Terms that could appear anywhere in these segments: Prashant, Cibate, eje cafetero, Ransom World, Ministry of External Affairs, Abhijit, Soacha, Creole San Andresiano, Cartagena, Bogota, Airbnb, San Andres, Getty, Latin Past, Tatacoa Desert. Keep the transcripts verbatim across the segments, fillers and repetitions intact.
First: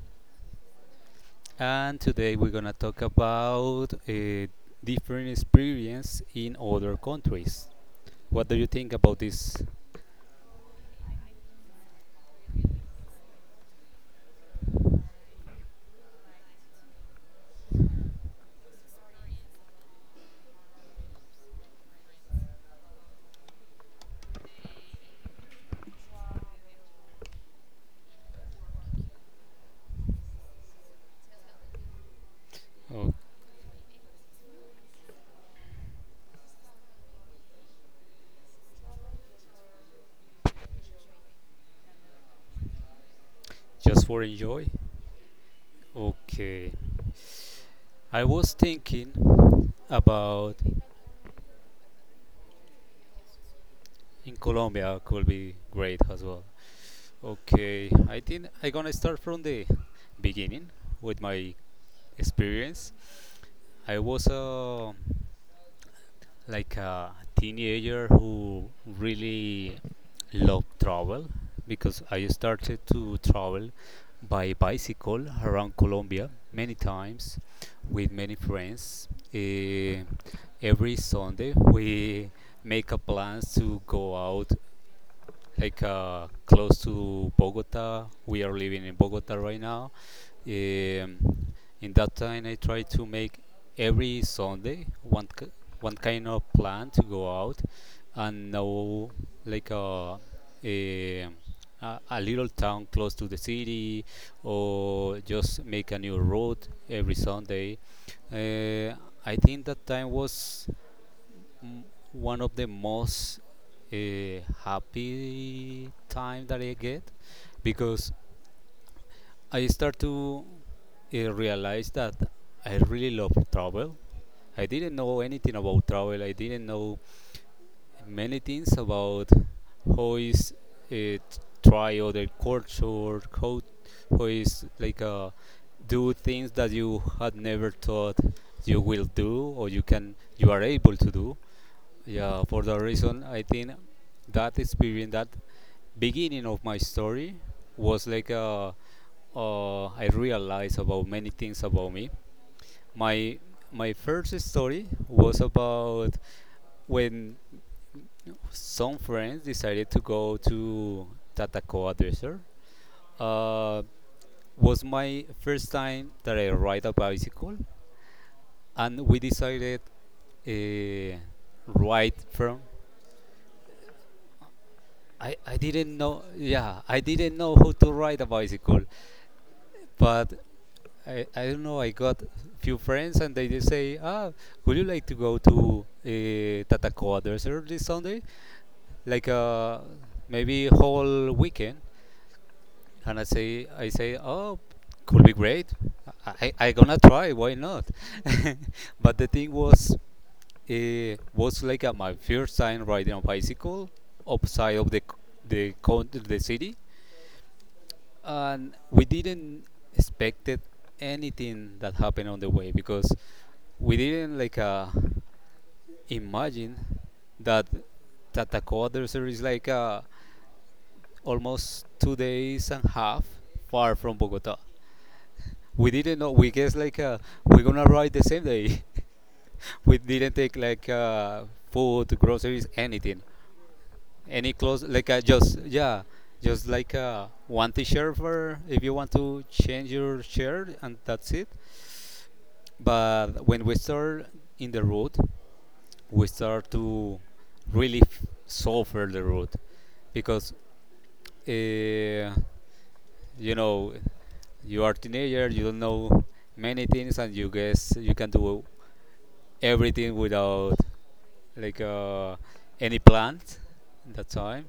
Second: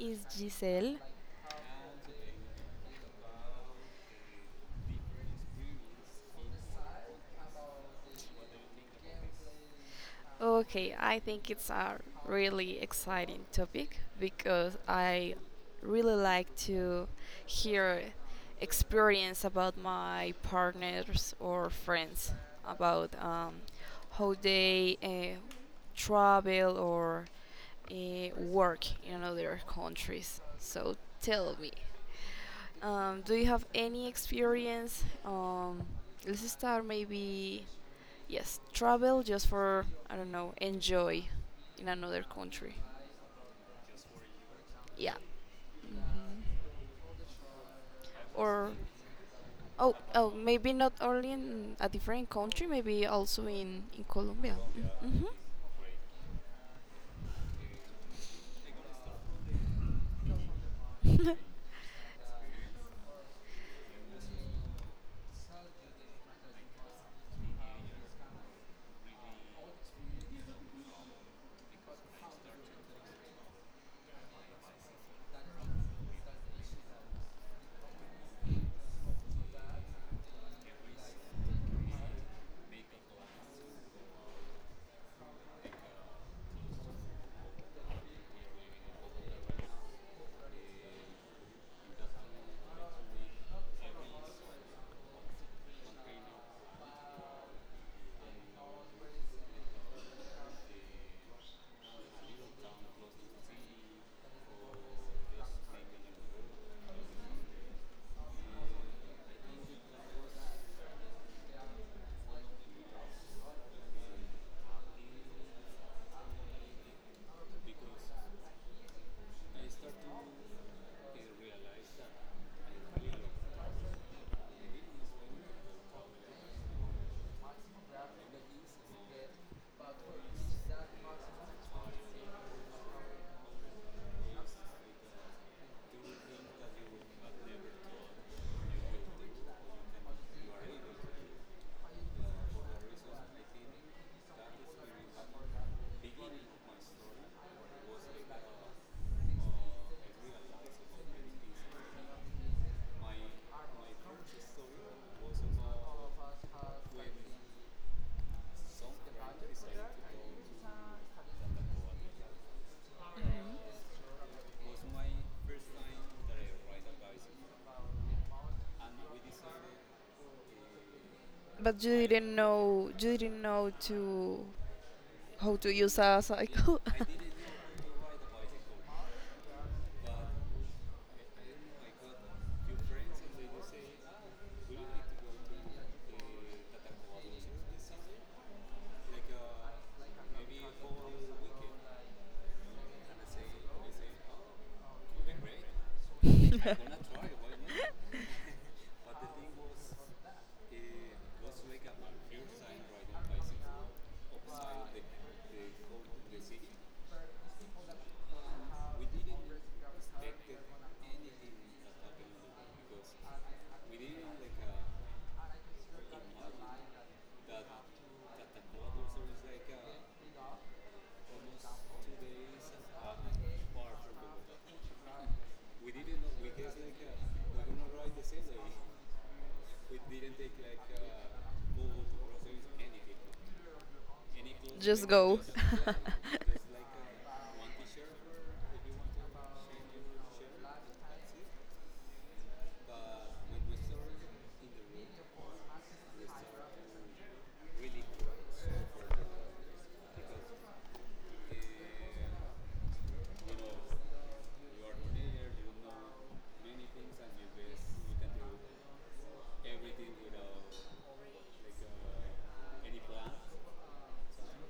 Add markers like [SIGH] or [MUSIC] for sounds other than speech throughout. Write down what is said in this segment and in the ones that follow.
is Giselle. and today we're gonna talk about uh, different experience in other countries. What do you think about this? Okay, I think it's a really exciting topic because I really like to hear experience about my partners or friends about um, how they uh, travel or uh, work in other countries. So tell me. Oh, Um, do you have any experience? Um, let's start maybe, yes, travel just for, I don't know, enjoy in another country. just for enjoy? Yeah. Mhm. Okay. I was Or, thinking oh, oh, about maybe not only in a different country, maybe also in, in in Colombia. Colombia Mm-hmm. could be great as well. Okay, I think I'm gonna start from the beginning with [LAUGHS] my experience. I was a like a teenager who really love travel because I started to travel by bicycle around Colombia many times with many friends. Eh, every Sunday we make a plans to go out like uh, close to Bogota. We are living in Bogota right now, um, in that time, I try to make every Sunday one k- one kind of plan to go out and know like a, a a a little town close to the city, or just make a new route every Sunday. Uh, I think that time was m- one of the most uh, happy time that I get, because I start to I realized that I really love travel. I didn't know anything about travel. I didn't know many things about how is it try other culture, how, how is like uh, do things that you had never thought you will do, or you can you are able to do. Yeah, for that reason, I think that experience, that beginning of my story, was like a uh, I realized about many things about me, my my first story was about when some friends decided to go to Tatacoa Desert. Uh, was my first time that I ride a bicycle, and we decided uh, But you ride didn't from. know you didn't know to I, how I to didn't use a know. cycle. Yeah, I didn't know how to ride a bicycle, but I, I don't know. I got few friends, and they just say, "Ah, would you like to go to uh, Tatacoa Desert this Sunday?" like uh, maybe whole weekend, and I say I say, oh, could be great. I I gonna [LAUGHS] try. Why not? [LAUGHS] But the thing was, it was like uh, my first time riding a bicycle outside of the c- the coun- the city, and we didn't expected anything that happened on the way, because we didn't like uh, imagine that that the co-adversary is like uh, almost two days and half far from Bogota. We didn't know. We guess like uh, we're gonna ride the same day. [LAUGHS] We didn't take like uh, food, groceries, anything, any clothes. Just Like uh, go. just yeah, [LAUGHS] just like uh, one t-shirt for if you want to change your shirt, and that's it. But when we start in the road, we start to really f- suffer the road because, uh, you know, you are teenager, you don't know many things, and you guess you can do everything without like uh, any plan. That time,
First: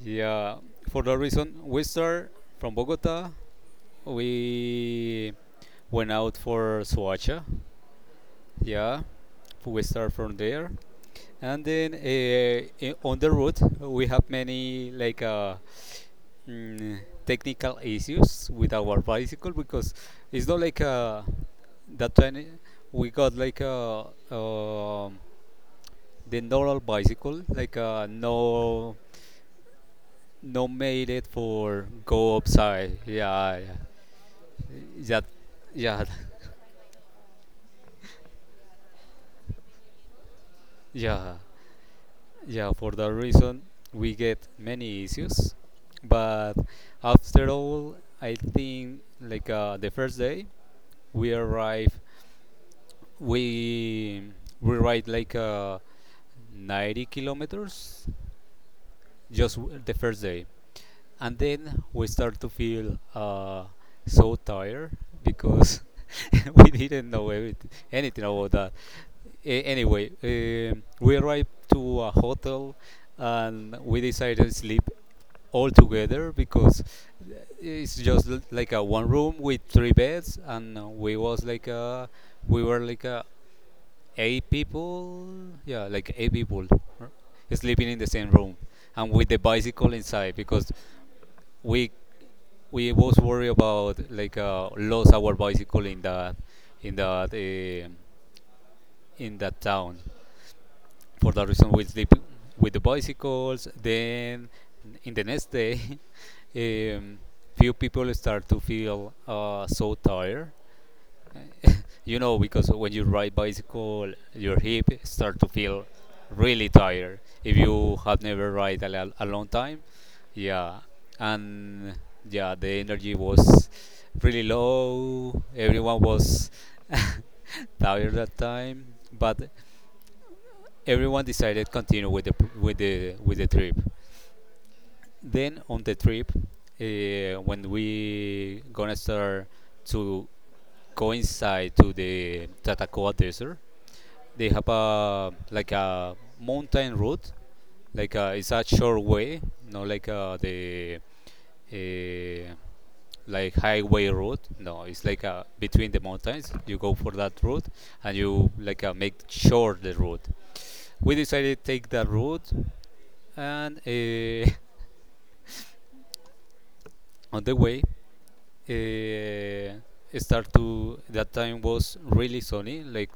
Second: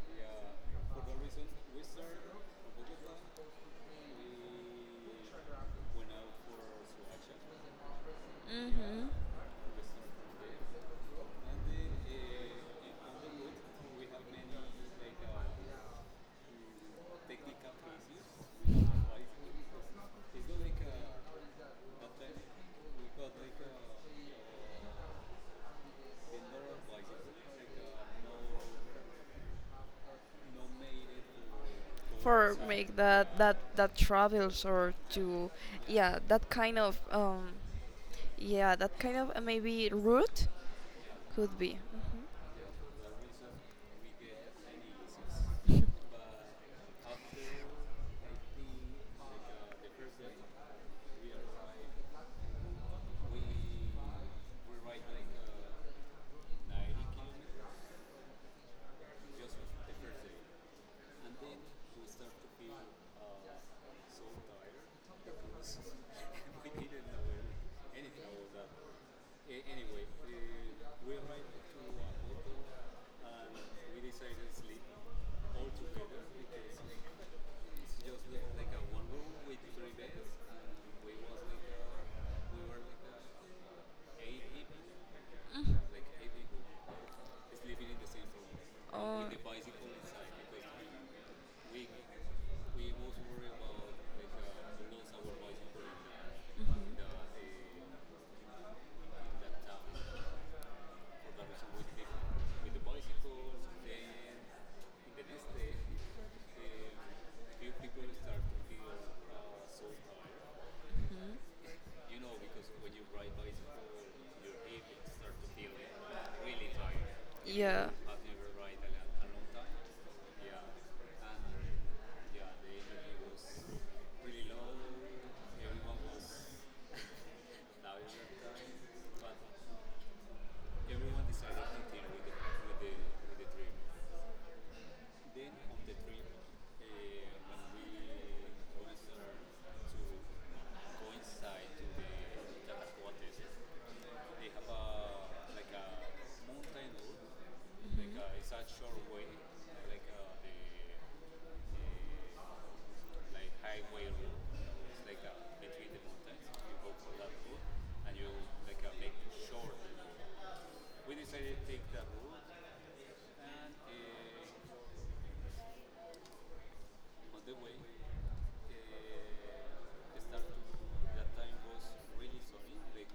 yeah. For that reason, we start from Bogota. We went out for Soacha. Yeah, hmm we start from there, and then uh, i- on the route we have many like uh, mm, technical issues with our bicycle, because it's not like uh, that time we got like a um the normal bicycle like uh, no no made it for go For make upside that that yeah that travels, or yeah to, yeah yeah, yeah that kind of um yeah, that kind of uh, maybe route [LAUGHS] yeah could be. yeah for that reason we get many issues, Mhm. [LAUGHS] but after all I think like uh, the first day we arrive, We we ride like uh, ninety kilometers just w- the first day, and then we start to feel uh, so tired, because [LAUGHS] we didn't know everything, anything about that. A- anyway, um we arrived to a hotel and we decided to sleep all together, because it's just l- like a one room with three beds, and we was like a we were like a eight people, Mhm. yeah, like eight people r- sleeping in the same room, and Oh. with the bicycle inside because we we was worried about like uh, lost our bicycle in the in the uh, in that town. For that reason we sleep with the bicycles, then in the next day [LAUGHS] um, few people start to feel uh, so tired. Mhm. [LAUGHS] You know, because when you ride bicycle your hip start to feel really You tired if know. Yeah. you have never ride a, lo- a long time, yeah, and yeah, the energy was really low, everyone was [LAUGHS] tired that time, but everyone decided continue with the p- with the with the trip. Then on the trip uh, when we gonna start to go inside to the Tatacoa Desert, they have a like a mountain route, like uh, it's a short way, not like uh, the uh, like highway route. No, it's like uh, between the mountains. You go for that route and you like uh, make short the route. We decided to take that route, and uh, [LAUGHS] on the way, uh, start to that time was really sunny, like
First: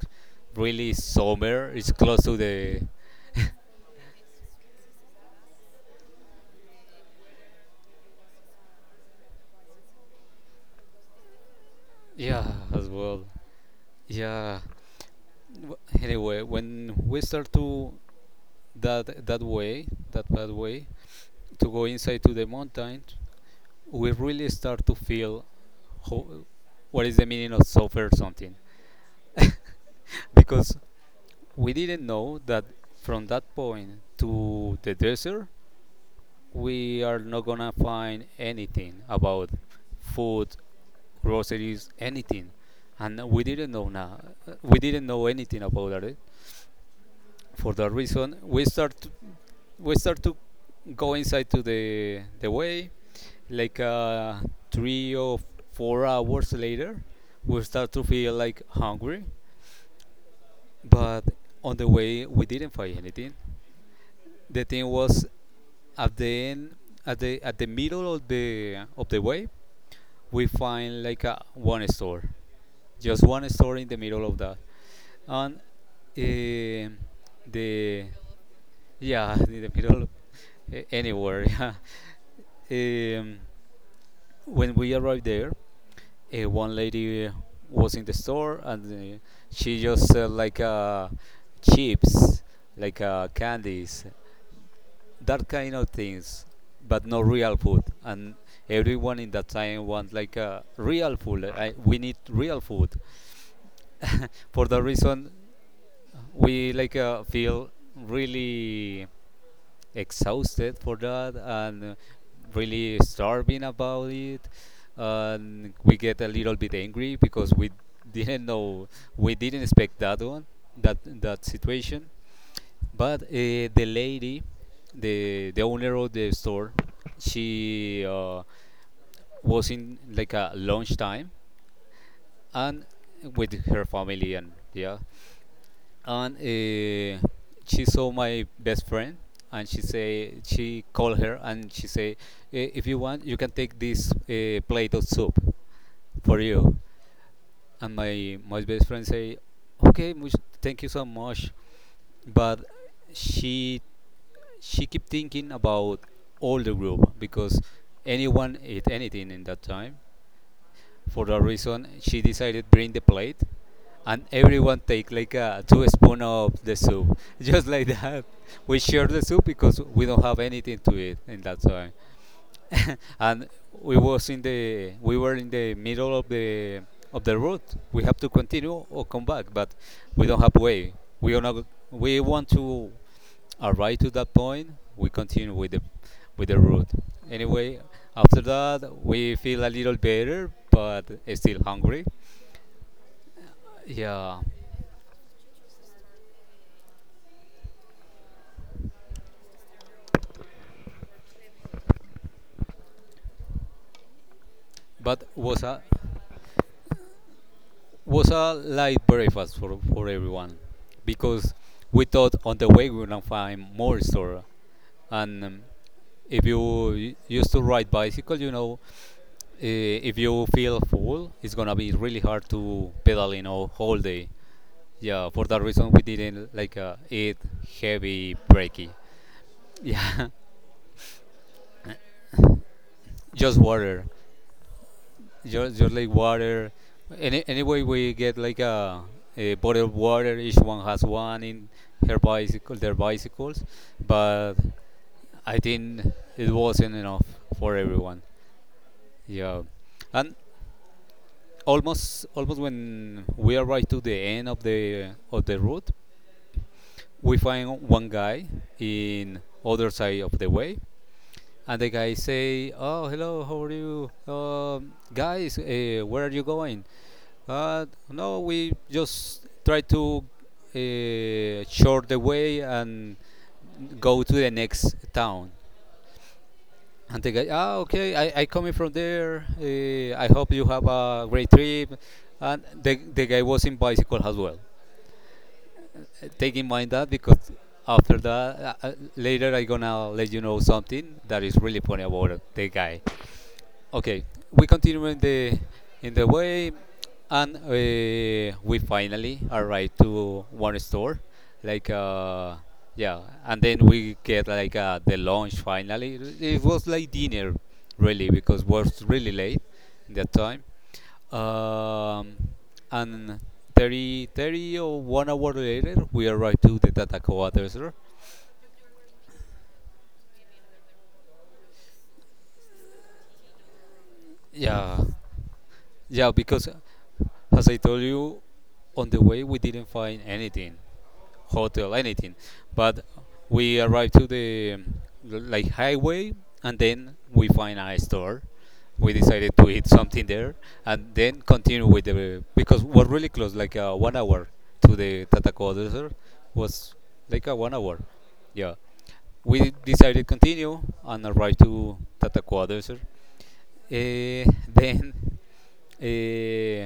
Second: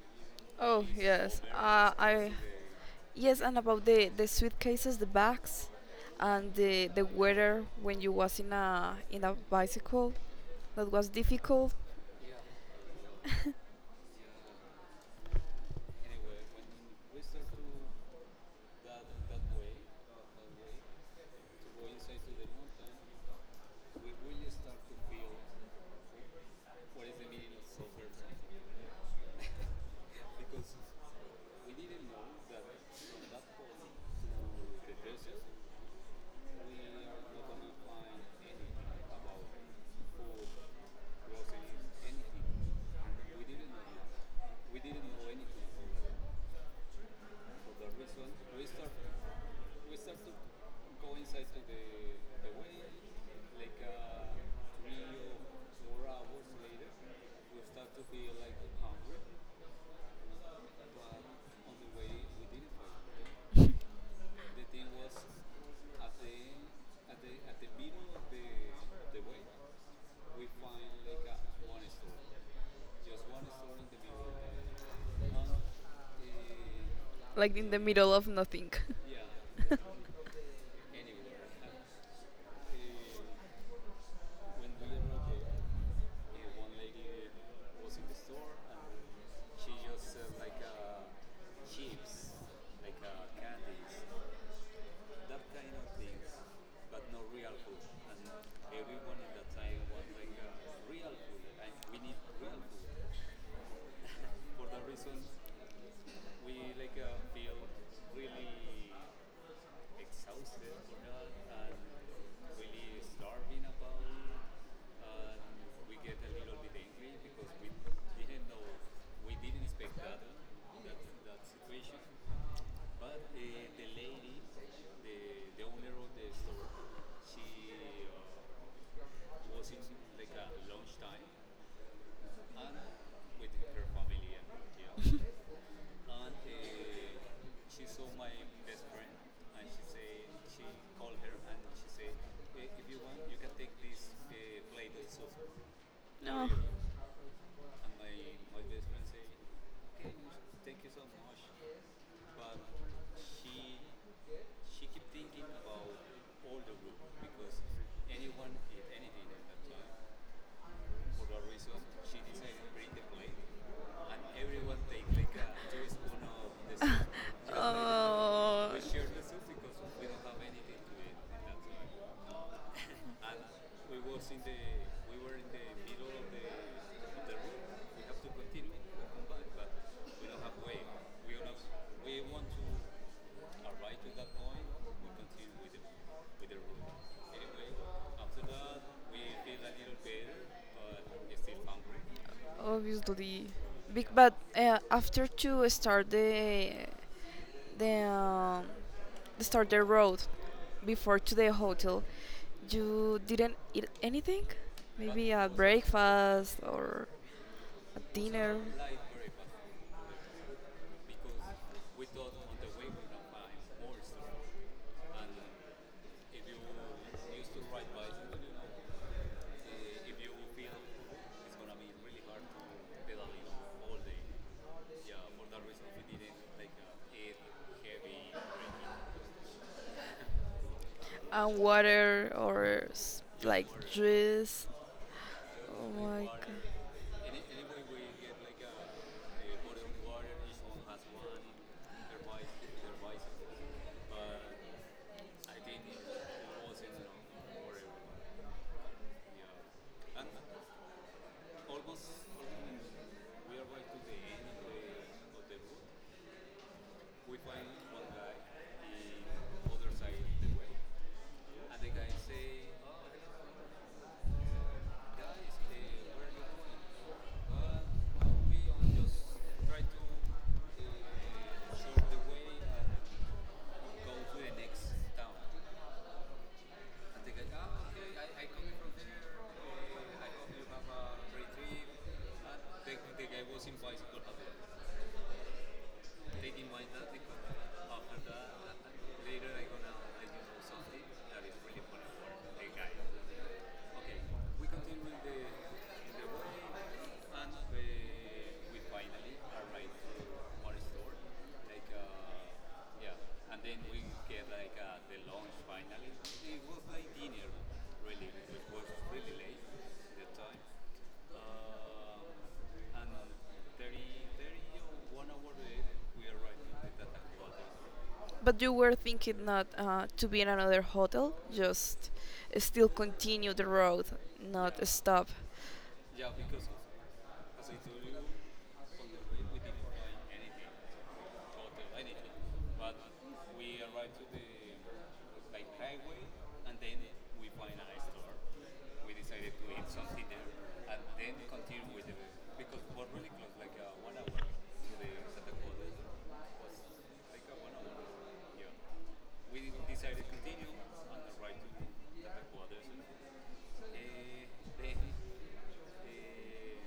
Oh really yes, summer. It's uh, sunny, so close I, to the yes, and about the the suitcases, the bags, and the the weather when you was in a in a bicycle, that was difficult. yeah as well. Yeah. W- Anyway, when we start to that that way, that bad way, to go inside to the mountain, we really start to feel how, what is the meaning of suffer something, because we didn't know that from that point to the desert, we are not gonna find anything about food, groceries, anything, and we didn't know now. We didn't know anything about that. Eh? For that reason we start to, we start to go inside to the the way. Like uh, three or four hours later we start to feel like hungry, but on the way we didn't find anything. The thing was at the end, at the at the middle of the of the way, we find like a one store, just one store in the middle of that, and eh, Like in the the middle of nothing. [LAUGHS] yeah, [LAUGHS] in the middle, a- anywhere. [LAUGHS] Yeah. Um, when we arrived there, uh, one lady was in the store, and uh, she just sell like uh, chips, like uh, candies, that kind of things, but no real food. And everyone in that time want like uh, real food. Like, I, we need real food. [LAUGHS] For that reason, we like uh, feel really exhausted for that, and really starving about it, and we get a little bit angry because we didn't know we didn't expect that one, that that situation. But uh, the lady, the the owner of the store, she uh, was in like a lunchtime, and with her family, and yeah, and uh, she saw my best friend, and she say she called her and she say, "Eh, if you want you can take this uh, plate of soup [LAUGHS] for No. you," and my my best friend say, "Okay much, thank you so much." But she she keep thinking about all the group, because anyone ate anything in that time. For that reason, she decided bring the plate, and everyone take like a two spoon of the soup, [LAUGHS] just like that. [LAUGHS] We share the soup because we don't have anything to eat in that time, [LAUGHS] and we [LAUGHS] was in the we were in the middle of the of the route. We have to continue or come back, but we don't have way. We don't we want to arrive to that point, we continue with the with the route. Anyway, after that we feel a little better, but still hungry. Obviously big, but Yeah, uh, after to start the the um, start the road before to the hotel, you didn't eat anything, but maybe a was a breakfast or a was a dinner? light breakfast for for everyone, because we thought on the way we gonna find more store. And um, if you u- used to ride bicycle, you know, uh, if you feel full, it's gonna be really hard to pedal, you know, whole day. Yeah, for that reason we didn't like uh, eat heavy breaky. Yeah, And water, or s- [LAUGHS] just like water, juice? just, just Oh like my water. Any anyway, we get like a, a bottle of water. Each one has one in her god. bicycle, their bicycles. But I think it wasn't enough for everyone. Yeah, and almost almost when we arrived to the end of the of the route, we find one guy in other side of the way, and the guy say, "Oh, hello, how are you, um, guys? Uh, where are you going?" Uh, no, we just try to uh, short the way and go to the next town. And the guy, ah, okay, I, I coming from there. Uh, I hope you have a great trip. And the, the guy was in bicycle as well. Uh, Take in mind that, because after that, uh, uh, later I gonna let you know something that is really funny about the guy. Okay, we continue in the in the way, and uh, we finally arrived to one store, like uh, yeah, and then we get like uh, the lunch finally. It was like dinner, really, because was really late in that time. Um, and 30, thirty or one hour later, we arrived to the Tatacoa Desert. But you were thinking not uh, to be in another hotel, just still continue the road, not, yeah, Yeah, stop. yeah, because as I told you, on the way we didn't find anything, hotel, anything. But we arrived to the like highway, and then we find a store. We decided to eat something there, and then continue with the because we're really close, like uh, one hour to the Tatacoa Desert, was like a one hour. Yeah, we decided continue and arrive to Tatacoa Desert. Eh, then uh,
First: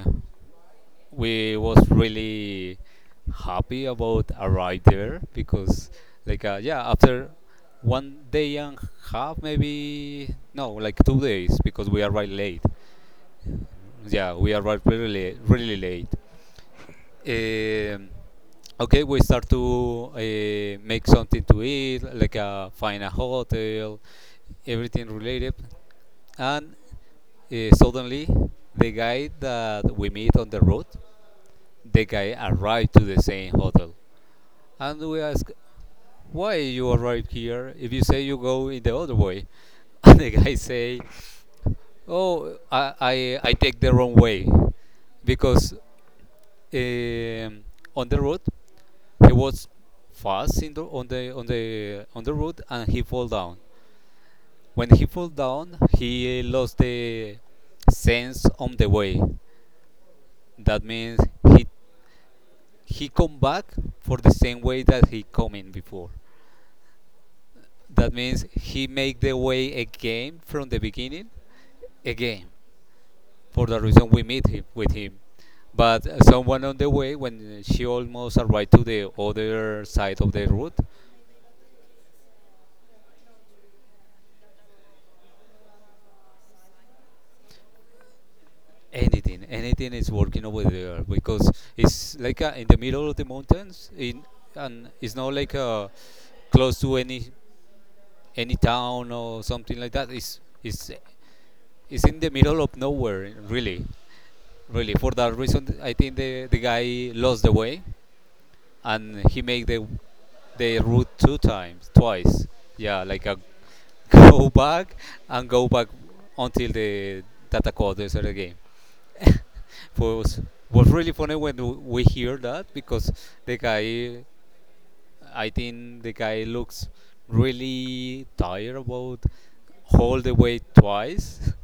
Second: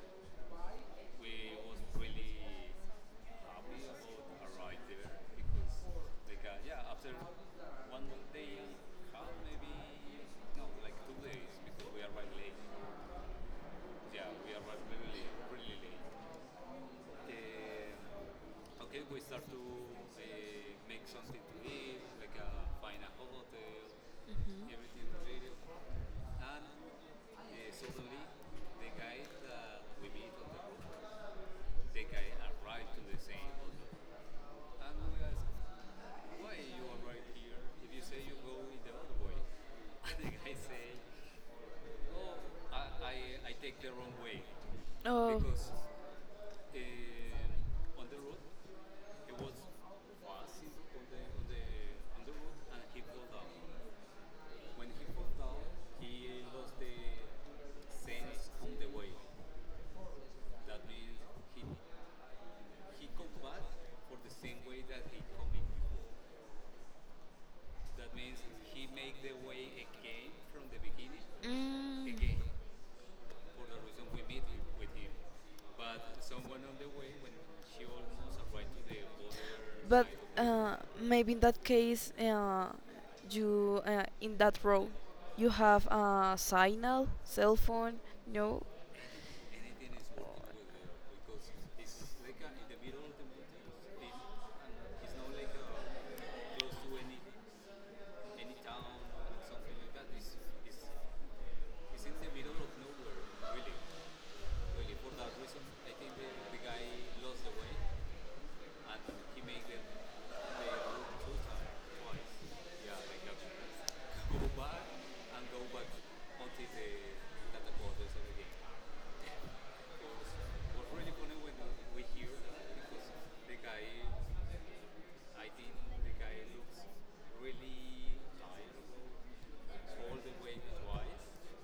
we was really happy about arrive there because like uh, yeah after one day and half, maybe no, like two days because we arrived late. Yeah, we arrived really late, really late. um, okay, we start to uh, make something to eat, like uh, find a hotel, everything related. And uh, suddenly, the guy that we meet on the road the guy arrived to the same hotel, and we asked, "Why you arrived here? If you say you go in the other way," [LAUGHS] and the guy say, "Oh, I I, I take the wrong way, Oh, because um, on the road he was fast in the, on the on the on the road and he fall down. When he fall down, he lost the sense on the way. That means he he come back for the same way that he come in before. That means he make the way again from the beginning, mm, again, for the reason we meet him with him. But uh, someone on the way, when she almost arrived to the other but side of I, the uh, road, maybe in that case, uh, you, uh, in that road, you have a signal, cell phone, no. anything, anything is working over there because it's like uh in the middle of the mountains, in, and it's not like uh close to any any town or something like that. It's it's It's in the middle of nowhere, really, really. For that reason, I think the, the guy lost the way, and he made the the route two times, twice. Yeah, like a [LAUGHS] go back and go back until the data code is the game. [LAUGHS] was was really funny when w- we hear that, because the guy, I think the guy looks really tired about all the way twice. [LAUGHS]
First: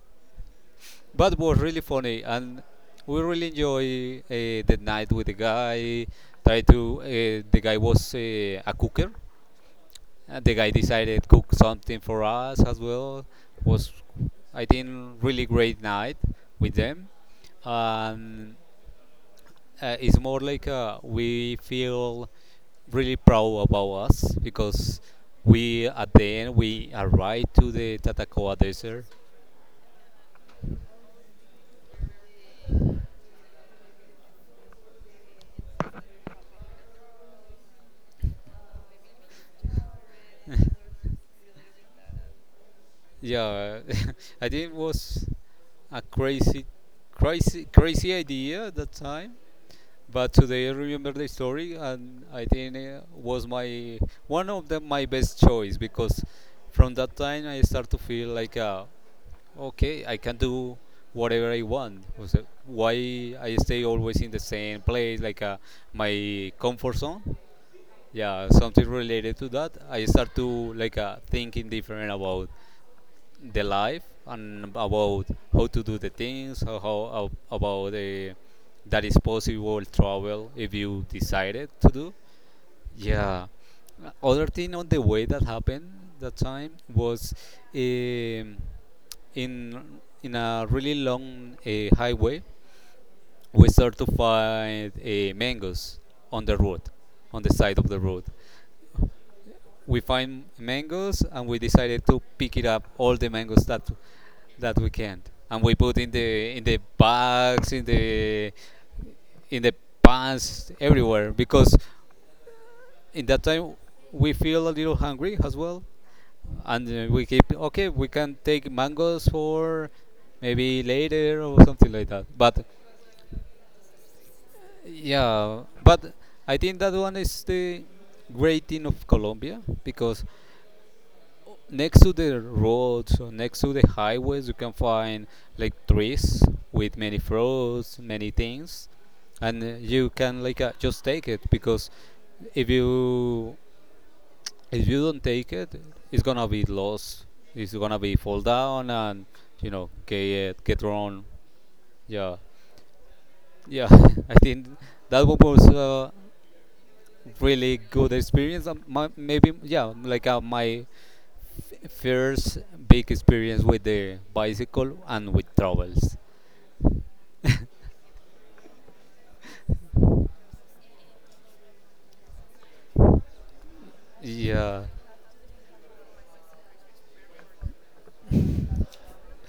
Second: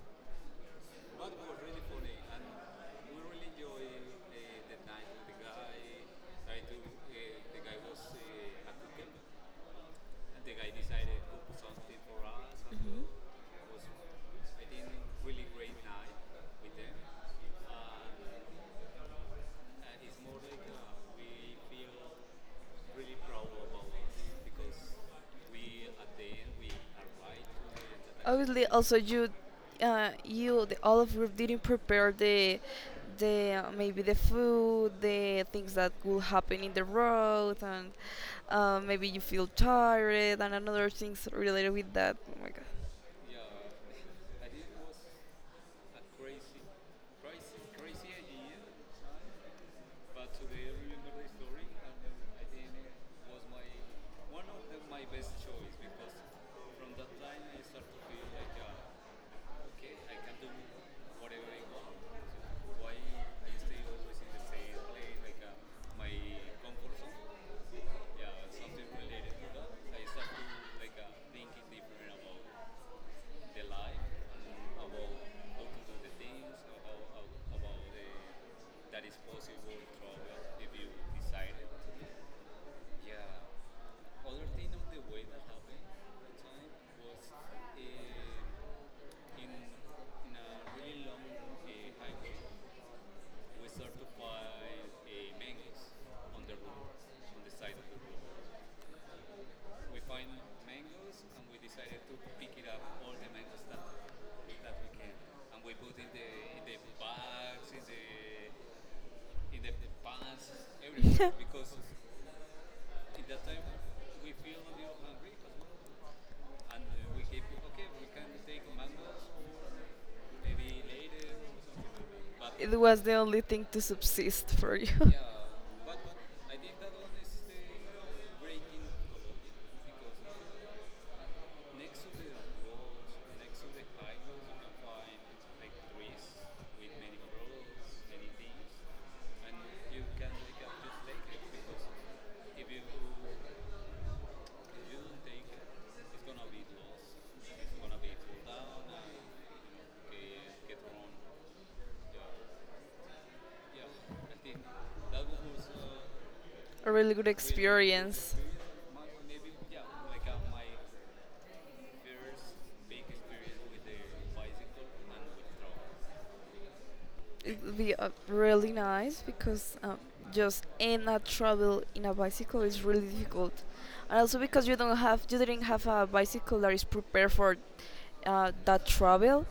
But it was really funny, and we really enjoy uh, the night with the guy. Try to uh, The guy was uh, a cooker, and the guy decided to cook something for us as Mmhmm. well. Was, I think, really great night with them. And uh, it's more like uh, we feel really proud about us because we, at the end, we arrived to the Tatacoa Obviously, also Desert. you, uh, you the all of group didn't prepare the, the uh, maybe the food, the things that will happen in the road, and uh, maybe you feel tired and another things related with that. Oh my Yeah. [LAUGHS] I think it was a crazy, crazy, crazy idea at that time. But today I remember the story, and I think it was my one of the, my best choice, because from that time I start to feel like, uh, okay, I can do whatever I want. Was it- Why I stay always in the same place, like uh, my comfort zone? Yeah, something related to that. I start to like uh, thinking different about the life, and about how to do the things, how, how ab- about the that is possible travel if you decided to do. Yeah. Other thing on the way that happened that time was, um, in in a really long uh, highway. We start to find uh, mangoes on the road, on the side of the road. We find mangoes, and we decided to god. pick it up all the mangoes that [LAUGHS] that we can, and we put in the in the bags, in the in the pans, everywhere, because in that time we feel a little hungry as well. And uh, we keep, okay, we can take mangoes for maybe later or something like that. But It was the only thing to subsist for you. [LAUGHS] A yeah, but I think that one is the great thing of Colombia, because next to the roads or next to the highways, you can find like trees with many fruits, many things. And uh, you can like uh, just take it, because if you if you don't take it, it's gonna be lost, it's gonna be fall down, and you know get get thrown. Yeah. Yeah, [LAUGHS] I think that was a really good really good experience. experience. Um, my, maybe yeah, like uh, my first big experience with the bicycle and with travels. It would be uh, really nice because um, just in a travel in a bicycle is really difficult, and also because you Yeah, don't have you didn't have a bicycle that is prepared for uh, that travel,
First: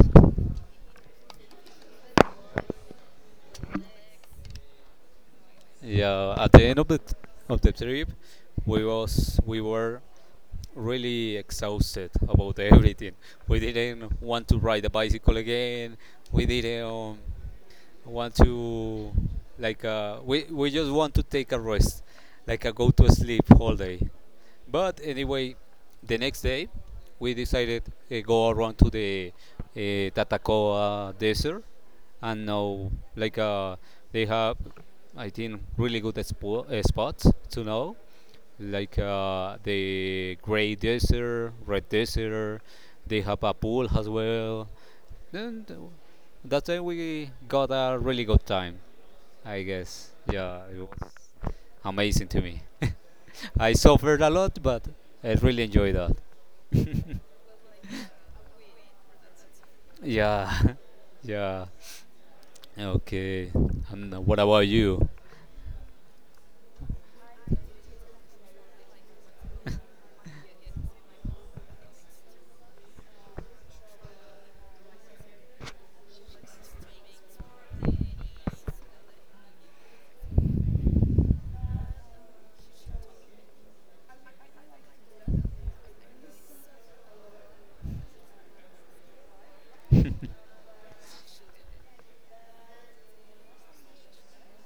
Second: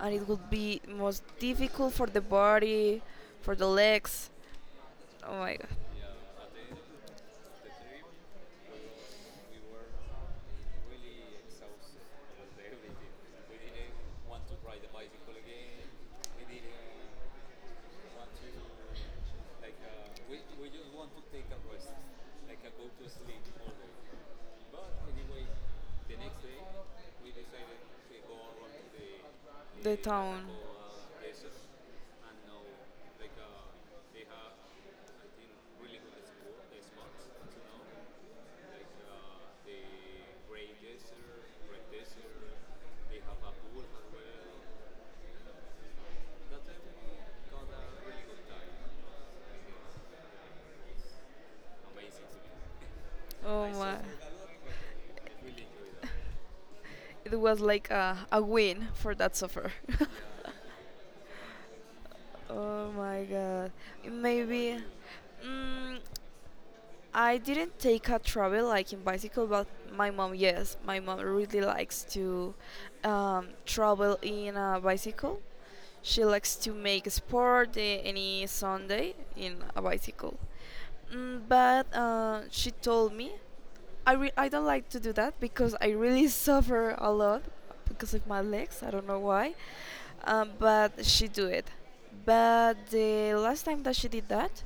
and it would be most difficult for the body, for the legs. Oh my god. yeah. At the end of the of the trip, we was we were really exhausted about [LAUGHS] everything. We didn't want to ride the bicycle again. We didn't want to like uh, we we just want to take a rest, like a go to sleep all day. But anyway, the next day we decided uh, go around to the uh, Tatacoa Desert. And now, like uh, they have, I think, really good expo- uh, spots to know, like uh, the gray desert, red desert. They have a pool as well. And uh, that time we got a really good time. I guess yeah, it was amazing to me. Oh I suffer. suffered a lot, but I really enjoyed that. It was like a, a win for that suffer. [LAUGHS] Yeah. [LAUGHS] Yeah. Oh my Okay. god. And what about Maybe you? mm, I didn't take a travel like in bicycle, but my mom, yes, my mom really likes to um, travel in a bicycle. She likes to make sport, eh, any Sunday in a bicycle. Mm, but uh, she told me I re- I don't like to do that because I really [LAUGHS] suffer a lot because of my legs. I don't know why, [LAUGHS] um, but she do it. But the last time that she did that,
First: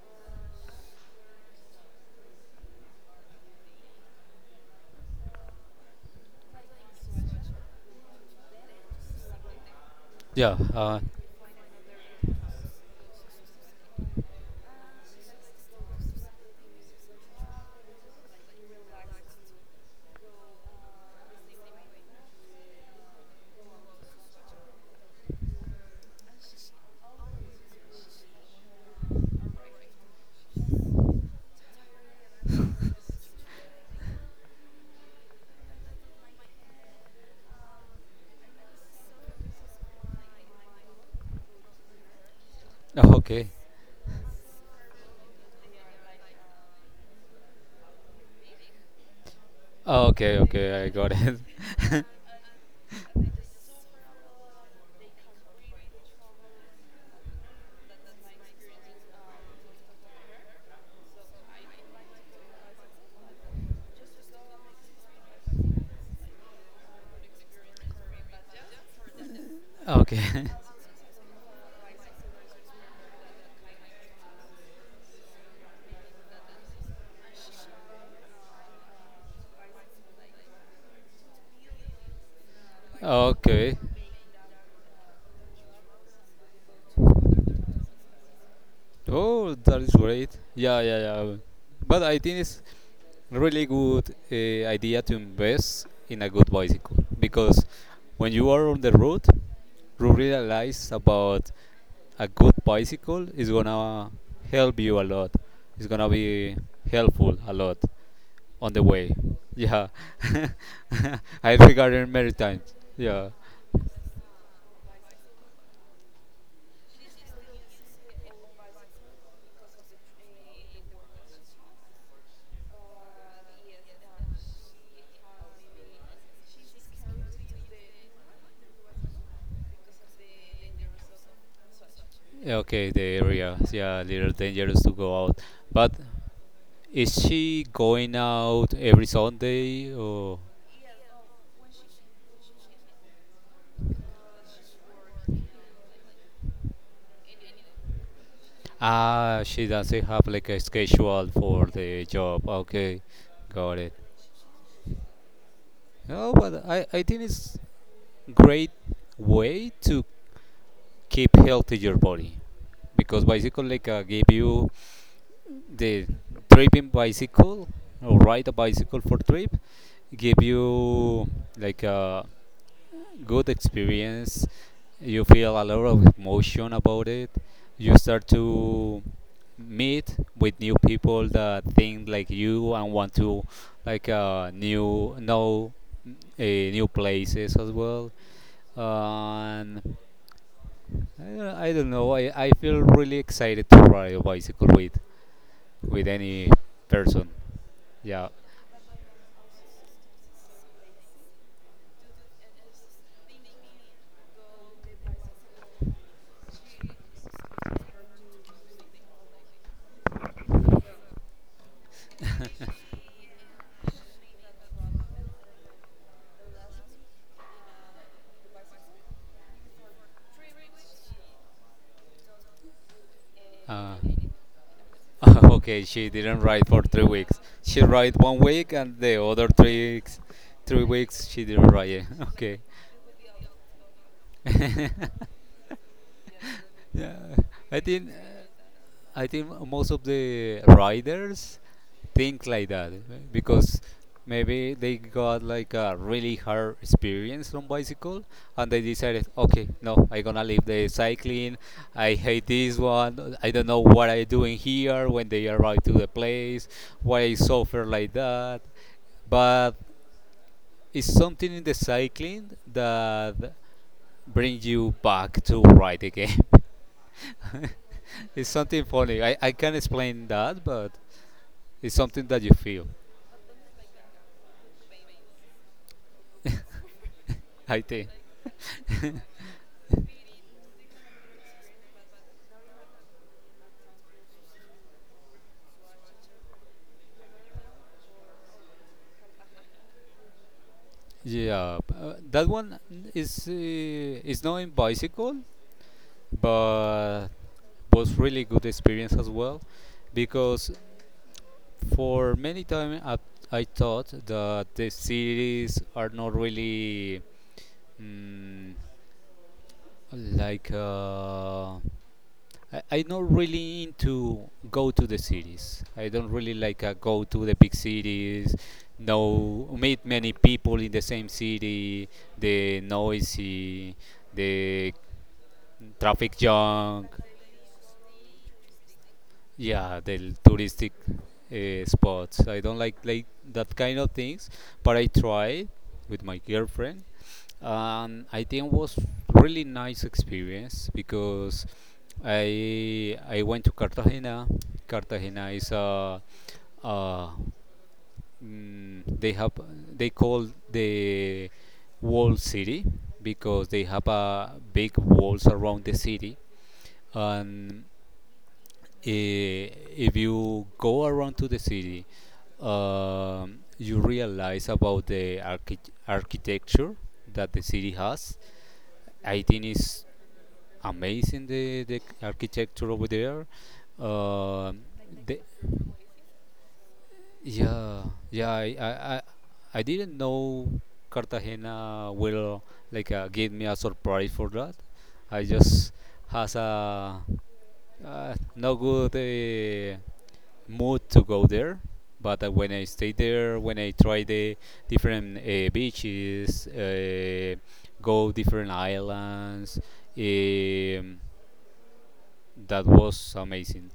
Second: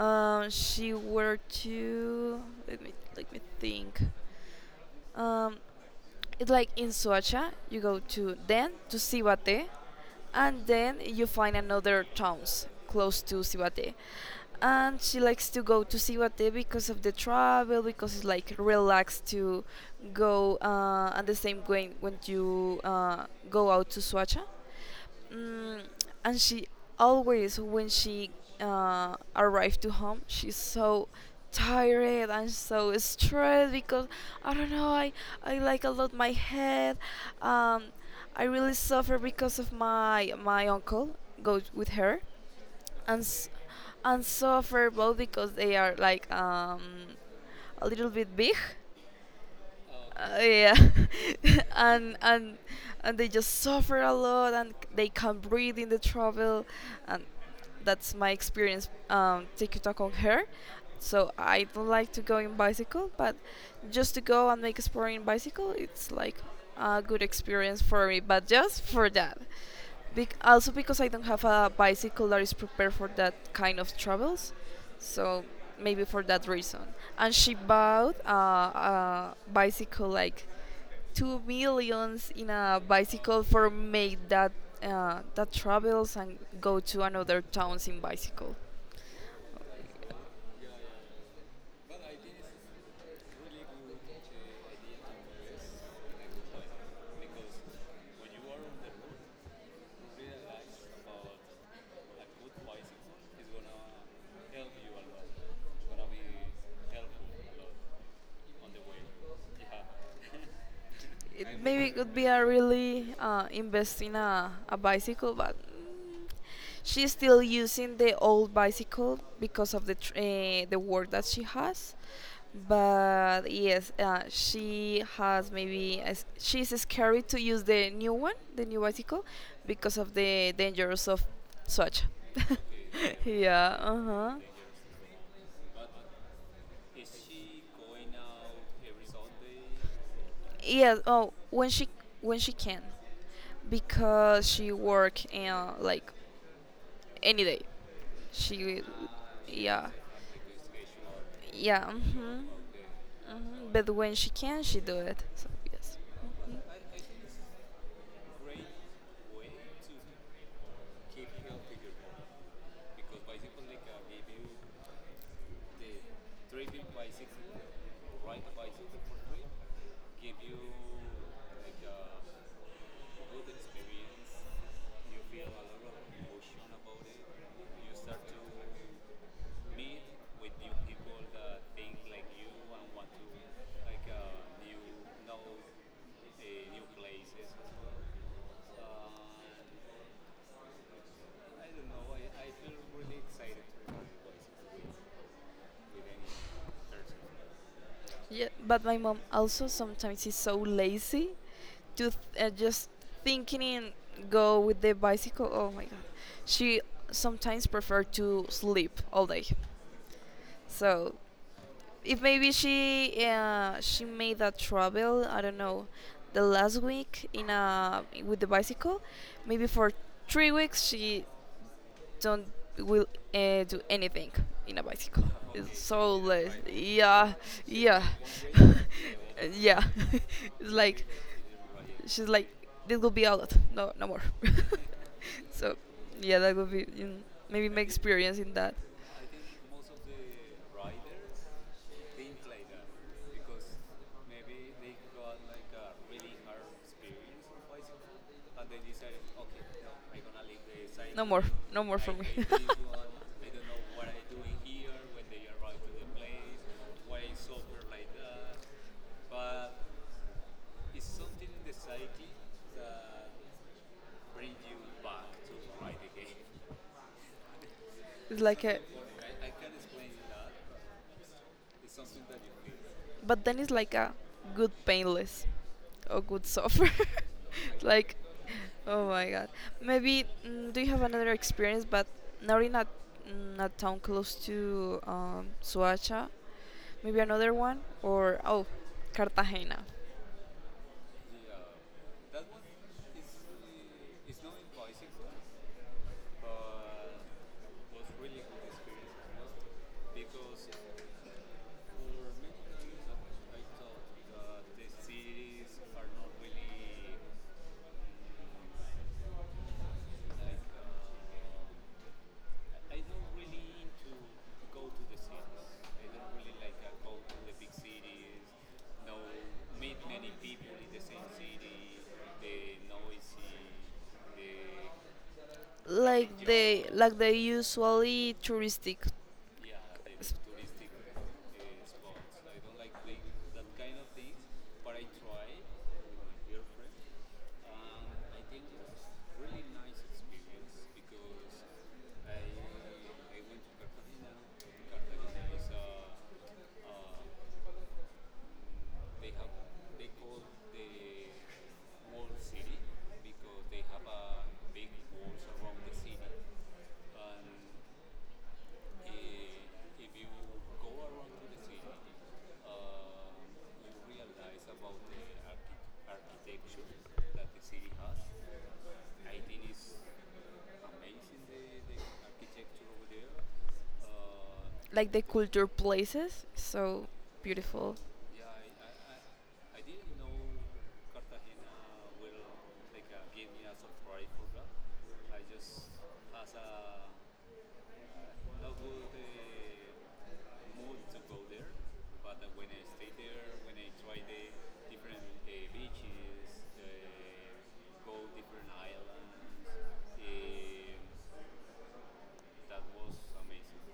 um, she were to let me let me think. Um, it's like in Soacha, you go to then to Cibate, Yeah. and then Uh, you find another towns close to Cibate. And she likes to go to Cibate because of the travel, because it's like relaxed to go, uh, and the same way when you uh, go out to Soacha. Mm, and she always, when she uh, arrived to home, she's so tired and so stressed because I don't know. I I like a lot my head. Um, I really suffer because of my my uncle goes with her, oh, and s- okay. and suffer both because they are like um, a little bit big, Oh, uh, okay. yeah, Okay. I got [LAUGHS] it. [LAUGHS] and and and they just suffer a lot, and c- they can't breathe in the travel, and that's my experience. Um, take your talk on her. So I don't like to go in bicycle, but just to go and make a sport in bicycle, it's like a good experience for me. But just for that, Okay. bec- also [LAUGHS] because I don't have a bicycle that is prepared for that kind of travels, so maybe for that reason. And she bought uh, a bicycle like two millions in a bicycle for Okay. make that uh, that travels and go to another towns in bicycle. Oh, that is great. Yeah. Yeah. Yeah. But I think it's really good uh, idea to invest in a good bicycle, because when you are on the road, you realize about a good bicycle is gonna help you a lot. It's gonna be helpful a lot on the way. Yeah, [LAUGHS] It I maybe regarding could be a maritime. really Yeah, uh, invest in a, a bicycle, but mm, she's still using the old bicycle because of the tr- uh, the work that she has. But yes, uh, she has maybe a s- she's scared to use the new one, the new bicycle, because of the dangers of such. [LAUGHS] okay, the area. Yeah. Yeah, Uh little huh. dangerous to go out. But is she going out every Sunday or? Yeah. Oh, when she when she can because she work in like any day. She will, Ah, she yeah, doesn't have like a schedule for yeah. the Hmm. job. Okay, Hmm. got But it. when she can, she do it. So yes. No, Mhm. but I, I think it's great way to keep healthy your body, because bicycle like uh, give you the tripping bicycle or ride a bicycle for trip give you like a good experience. You feel a lot of emotion about it. You start to meet with new people that think like you and want to like uh, new know uh, new places as well. And I don't, I don't know. I, I feel really excited to ride a bicycle with with any person. Yeah. Yeah, but my mom also sometimes is so lazy to th- uh, just thinking in go with the bicycle. Oh my god, she sometimes prefer to sleep all day. So if maybe she uh, she made that trouble, I don't know, the last week in a with the bicycle, maybe for three weeks she don't will uh, do Uh, anything in a bicycle. [LAUGHS] It's okay, she so didn't less. ride for three Yeah. weeks. She Yeah. ride one [LAUGHS] week, and the other Yeah. three weeks, [LAUGHS] It's three like weeks she didn't ride. [LAUGHS] she's like Okay. this will be a lot, no no more. [LAUGHS] [LAUGHS] So yeah, that would be, Yeah, mm, maybe I my think. uh, experience in that. I think most of the riders think like that uh, because maybe they got like a really hard experience on bicycle, and they decided okay, no, I'm gonna leave the No more. cycling. No more for I me. [LAUGHS] hate this one, I don't know what I doing here when they arrive to the place. Why I suffer like that? But it's something in the cycling that brings you back to ride again. [LAUGHS] It's It's like a, something funny. i, I can't explain that, but it's something that you feel. but then it's like a good painless or good suffer. I [LAUGHS] think. Like, oh my god. Maybe, mm, do you have another experience, but not in a, mm, a town close to um, Suacha? Maybe another one, or oh, Cartagena. Yeah, b- uh, that one is uh, is not in bicycle, but was really good experience as well, because for many time I, I thought that the cities are not really, mm, like. Uh, I, I'm not really into go to the cities. I don't really like uh, go to the big cities. No, meet many people in the same city, the noisy, the traffic Like they junk, like the usually touristic s- yeah, the l- touristic uh, spots. I don't like like that kind of things, but I try with my girlfriend. Um, I think was really nice experience because I I went to Cartagena. Cartagena is a, a mm, they have, they call the wall city because they have a big walls around the city. And eh, if you go around to the city, um, you realize about the archi- architecture that the city has. I think it's amazing the the architecture over there. Uh, Like the the, culture places, so beautiful. yeah, yeah. I, I I I didn't know Cartagena will like uh, give me a surprise for that. I just has a uh, no good uh, mood to go there. But uh, when I stay there, when I try the different uh, beaches, uh, go different islands, um, that was amazing.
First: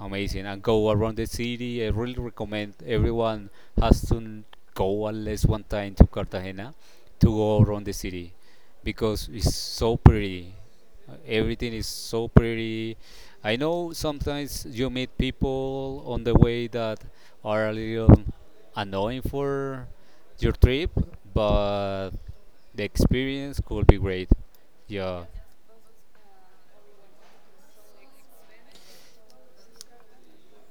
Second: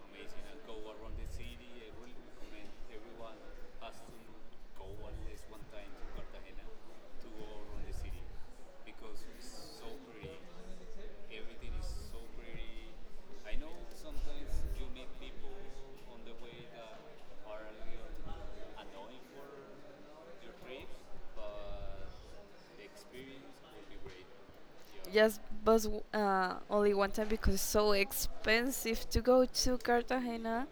Amazing. And go around the city. I really recommend everyone has to go at least one time to Cartagena, to go around the city, because it's so pretty. Everything is so pretty. I know sometimes you meet people on the way that are a little annoying for your trip, but the experience could be great. Yeah, Yes, but uh, only one time because it's so expensive to go to Cartagena.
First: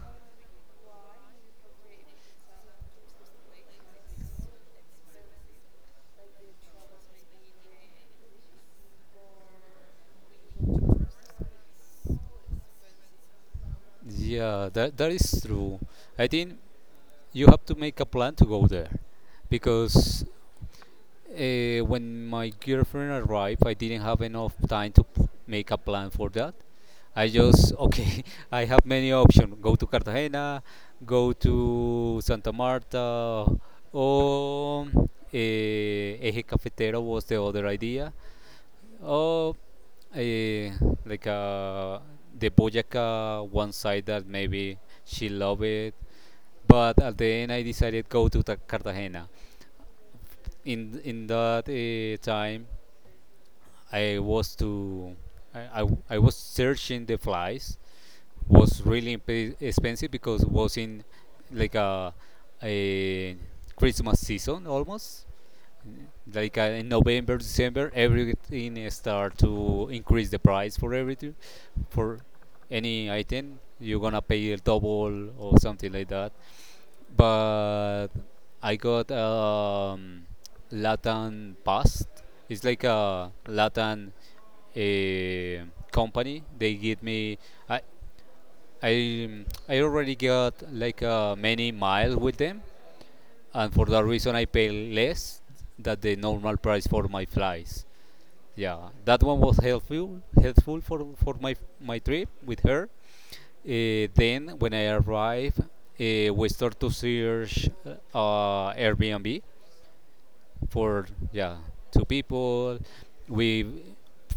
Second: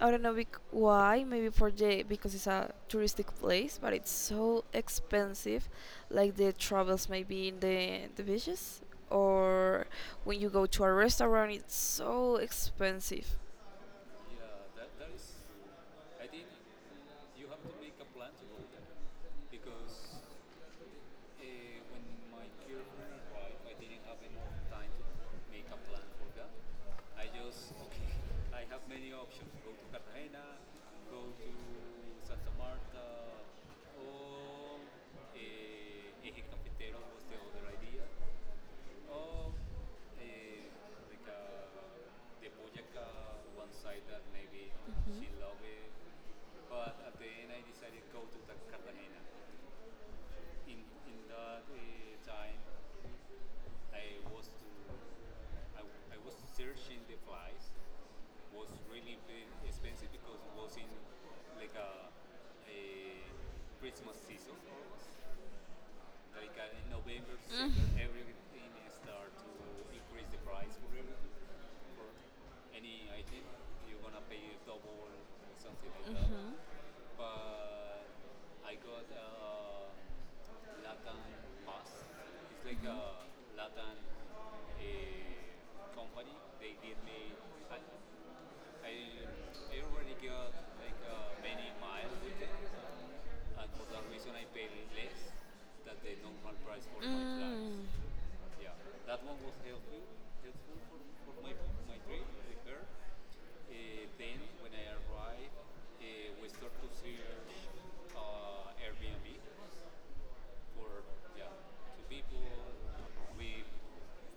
I don't know bec- why. Maybe for the, because it's a touristic place, but it's so expensive. Like the travels maybe in the the beaches, or when you go to a restaurant, it's so expensive. yeah, that that is true. I think you have to make a plan to go there, because uh, when my girlfriend arrived, I didn't have enough time to p- make a plan for that. I just okay, [LAUGHS] I have many options: go to Cartagena, go to Santa Marta, or eh, Eje Cafetero was the other idea, or eh, like uh, the Boyaca one side that maybe she loved it. But at the end, I decided go to Ta- Cartagena. in in that uh, time I was to I, I, I was searching the flies. Was really imp- expensive, because it was in like a, a Christmas season almost, like uh, in November, December, everything start to increase the price for everything. For any item you're gonna pay double or something like that. But I got, um, Latin Past. It's like a Latin uh, company. They give me. I I I already got like uh, many miles with them, and for that reason I pay less than the normal price for my flights. Yeah, that one was helpful helpful for for my my trip with her. Uh, then when I arrived, uh, we start to search uh, Airbnb for, yeah, two people. We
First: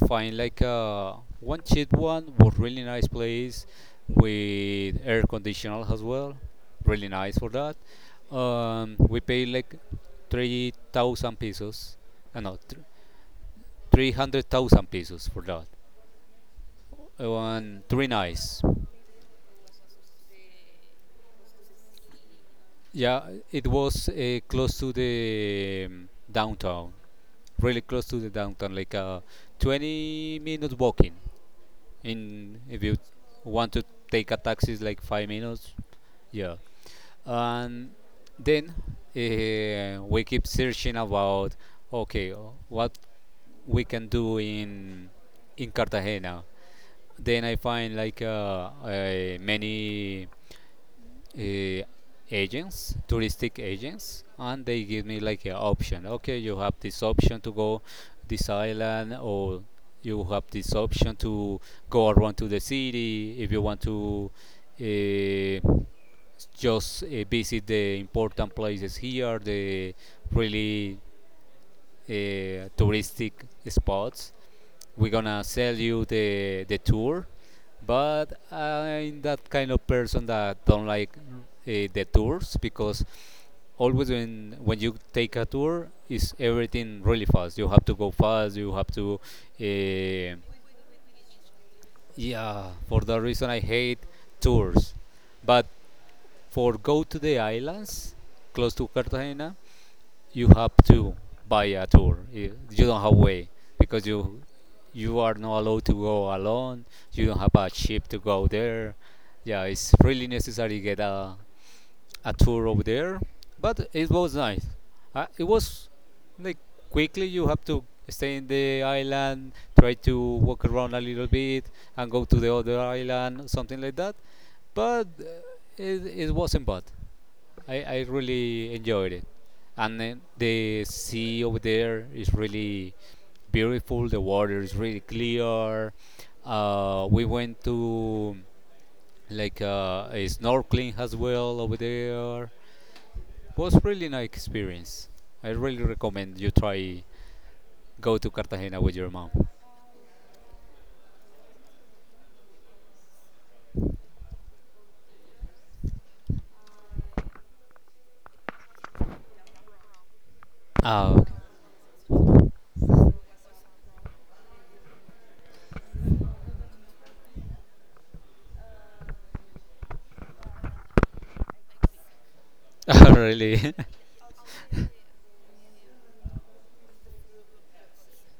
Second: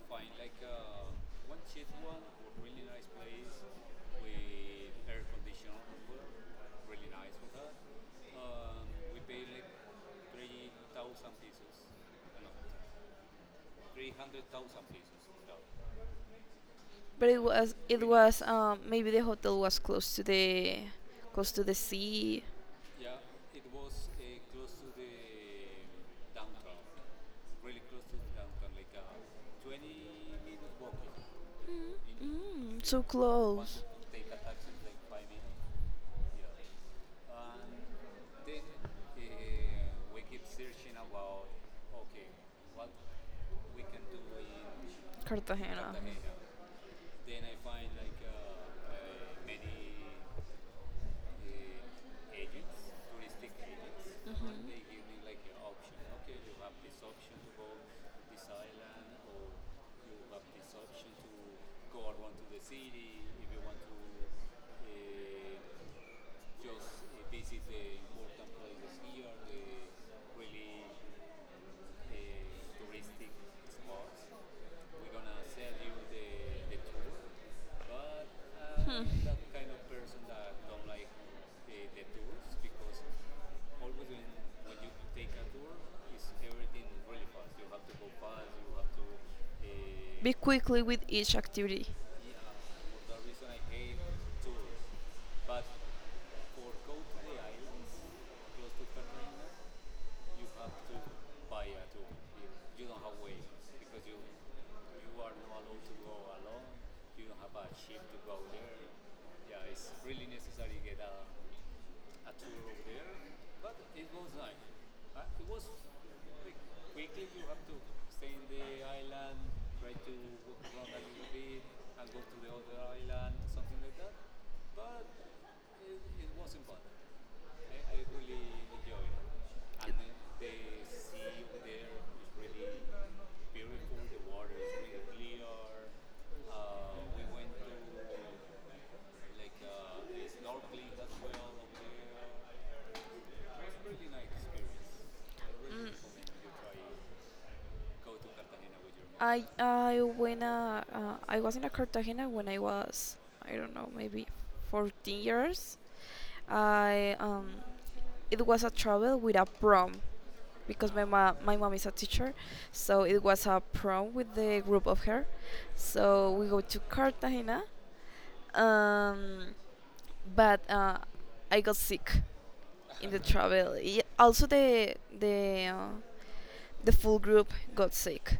find like a one cheap one, but really nice place with air conditioner as well. Really nice for that. Um, we pay like three thousand pesos. Uh, no, th- three hundred thousand pesos for that. But it was, On it three was nights. um maybe the hotel was close to the close to the sea. Yeah, it was uh, close to the um, downtown, really close to the downtown, like a twenty minutes walking. In if Mm, you so want close. to take a taxi, it's like five minutes. Yeah, and then uh, we keep searching about okay, uh, what we can do in in Cartagena. Cartagena. Then I find like uh, uh, many uh, agents, touristic agents, and they give me like an option. Okay, you have this option to go this island, or you have this option to go around to the city if you want to uh, just uh, visit the important places here, the really uh, touristic spots. We're gonna sell you the the tour, but I'm that kind of person that don't like uh, the tours because always when when you take a tour is everything really fast. You have to go fast, you have to uh, Quickly with each activity. yeah, for that reason I hate tours. But for go to the islands close to Cartagena, you have to buy a tour. You you don't have way because you you are not allowed to go alone. You don't have a ship to go there. Yeah, it's really necessary to get a, a tour over there. But it was nice. Uh, it was like quickly you have to stay in the island, try to walk around a little bit, and go to the other island, something like that. But uh, it, it wasn't bad. I, I really enjoyed it. And then the sea over there is really beautiful. The water is really clear. Uh, we went to like uh, a snorkeling as well over there. Was really nice experience. I really recommend you try go to Cartagena with your mom. I I went, uh, uh, I was in a Cartagena when I was, I don't know, maybe fourteen years. I um It was a travel with a prom because my Ah, okay. ma- [LAUGHS] my mom is a teacher, so it was a prom with the group of her. So we go to Cartagena, um, but uh, I got sick in Ah, the travel. really? Y- Also, the the uh, the full group got sick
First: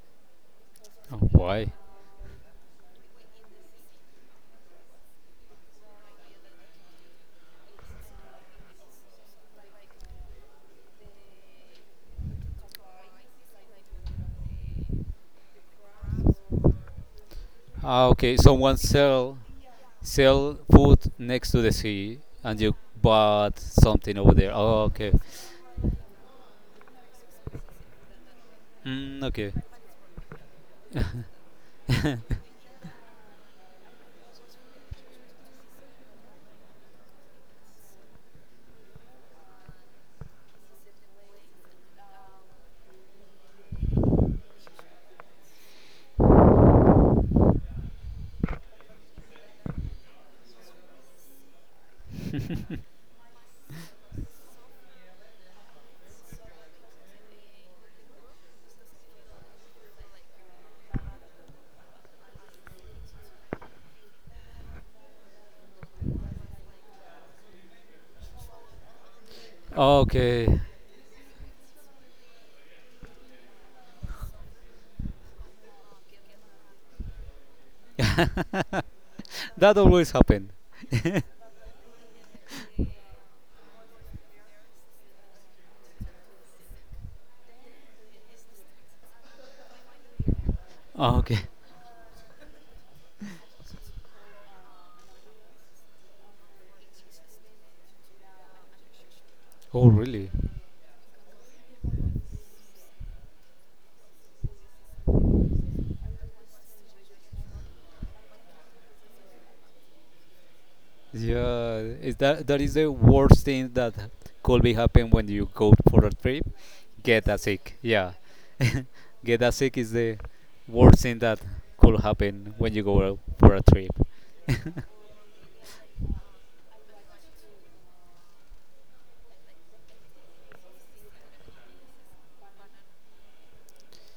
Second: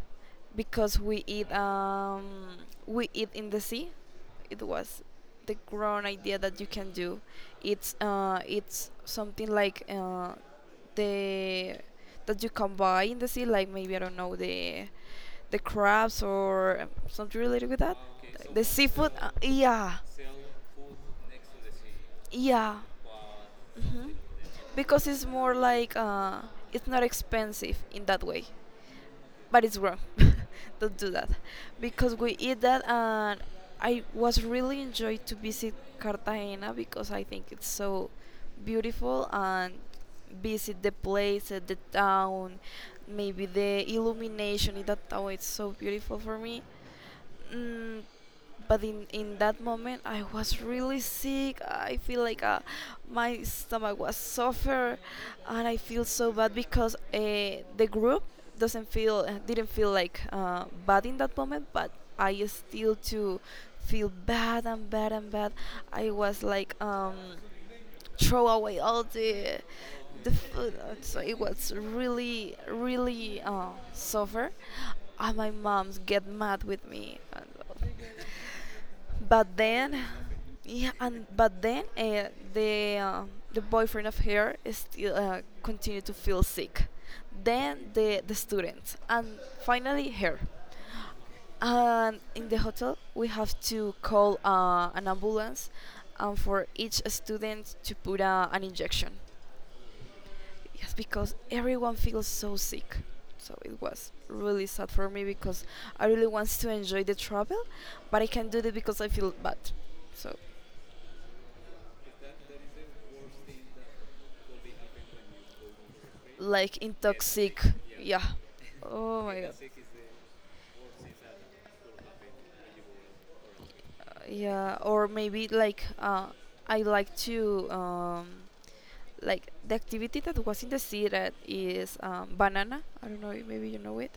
because we [LAUGHS] eat Why? um we eat in the sea. It was the grown idea that you can do. It's uh it's something like uh the that you can buy in the sea, like maybe I don't know the the crabs, or um, something related with that. Ah, okay. The Someone seafood, uh, sell yeah, sell food next to the sea, and you yeah. bought Hmm. something over there. Oh, Because okay. it's more like uh, it's not expensive in that way, Mm, okay. but it's wrong. [LAUGHS] Don't do that because we eat that, and I was really enjoyed to visit Cartagena because I think it's so beautiful, and visit the place, uh, the town, maybe the illumination in that town. It's so beautiful for me. Mm, but in in that moment, I was really sick. I feel like uh, my stomach was suffer, and I feel so bad because uh, the group doesn't feel, uh, didn't feel like uh, bad in that moment, but I still to feel bad and bad and bad. I was like um throw away all the Oh, the okay. food. uh, So it was really, really, uh, suffer. And my mom get mad with me. And, [LAUGHS] but That then, always happen. yeah, [LAUGHS] and but then uh, the uh, the boyfriend of her is still, uh, continued to feel sick, then the the student, and finally her, Okay. and in the hotel we have to call uh, an ambulance, and for each student to put uh, an injection. Oh, really? Yes, because everyone feels so sick. So it was really sad for me because I really wants to enjoy the travel, but I can't do it because I feel bad. So, Yeah. Is that that is the worst thing that could be happen when you go for a trip? like Get a intoxic. sick. Yeah. Yeah. Oh [LAUGHS] my Get a god. sick is the worst thing that could happen when you go out for a trip. Uh, Yeah. Or maybe like uh, I like to um, like the activity that was in the sea that is, um, banana. I don't know. Maybe you know it.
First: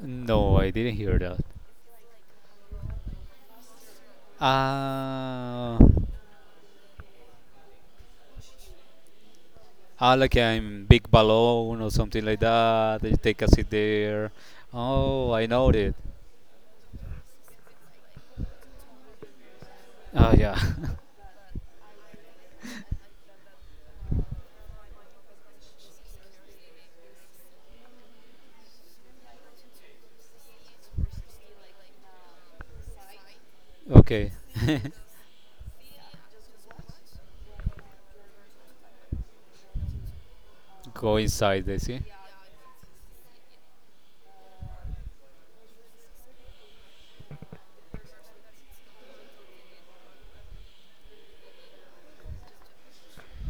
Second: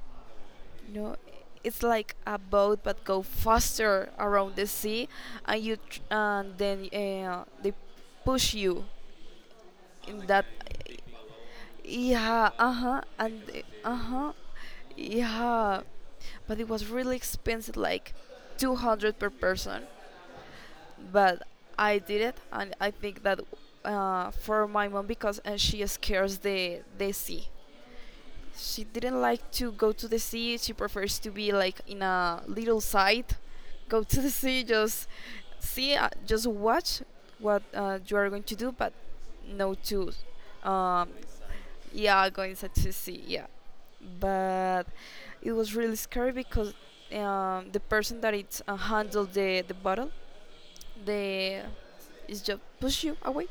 No, I didn't You know, hear that. it's like a boat but go faster around the sea, and you Ah, tr- and then uh, they push you ah, in like that, I'm big balloon or something like yeah, uh-huh, that. You take and a eh, seat there. uh-huh, Oh, I know yeah, it. but it was really expensive, like two hundred per person. Oh yeah. [LAUGHS] But I did it, and I think that uh, for my mom, because uh, she scares the the sea, she didn't like to go to the sea. She prefers to be like in a little site, go to the Okay. sea, [LAUGHS] just see, uh, just watch what uh, you are going to do, but no to, um, Go inside, they see. yeah, going to the sea, yeah. But it was really scary because um, the person that it uh, handled the the bottle, they is just push you away,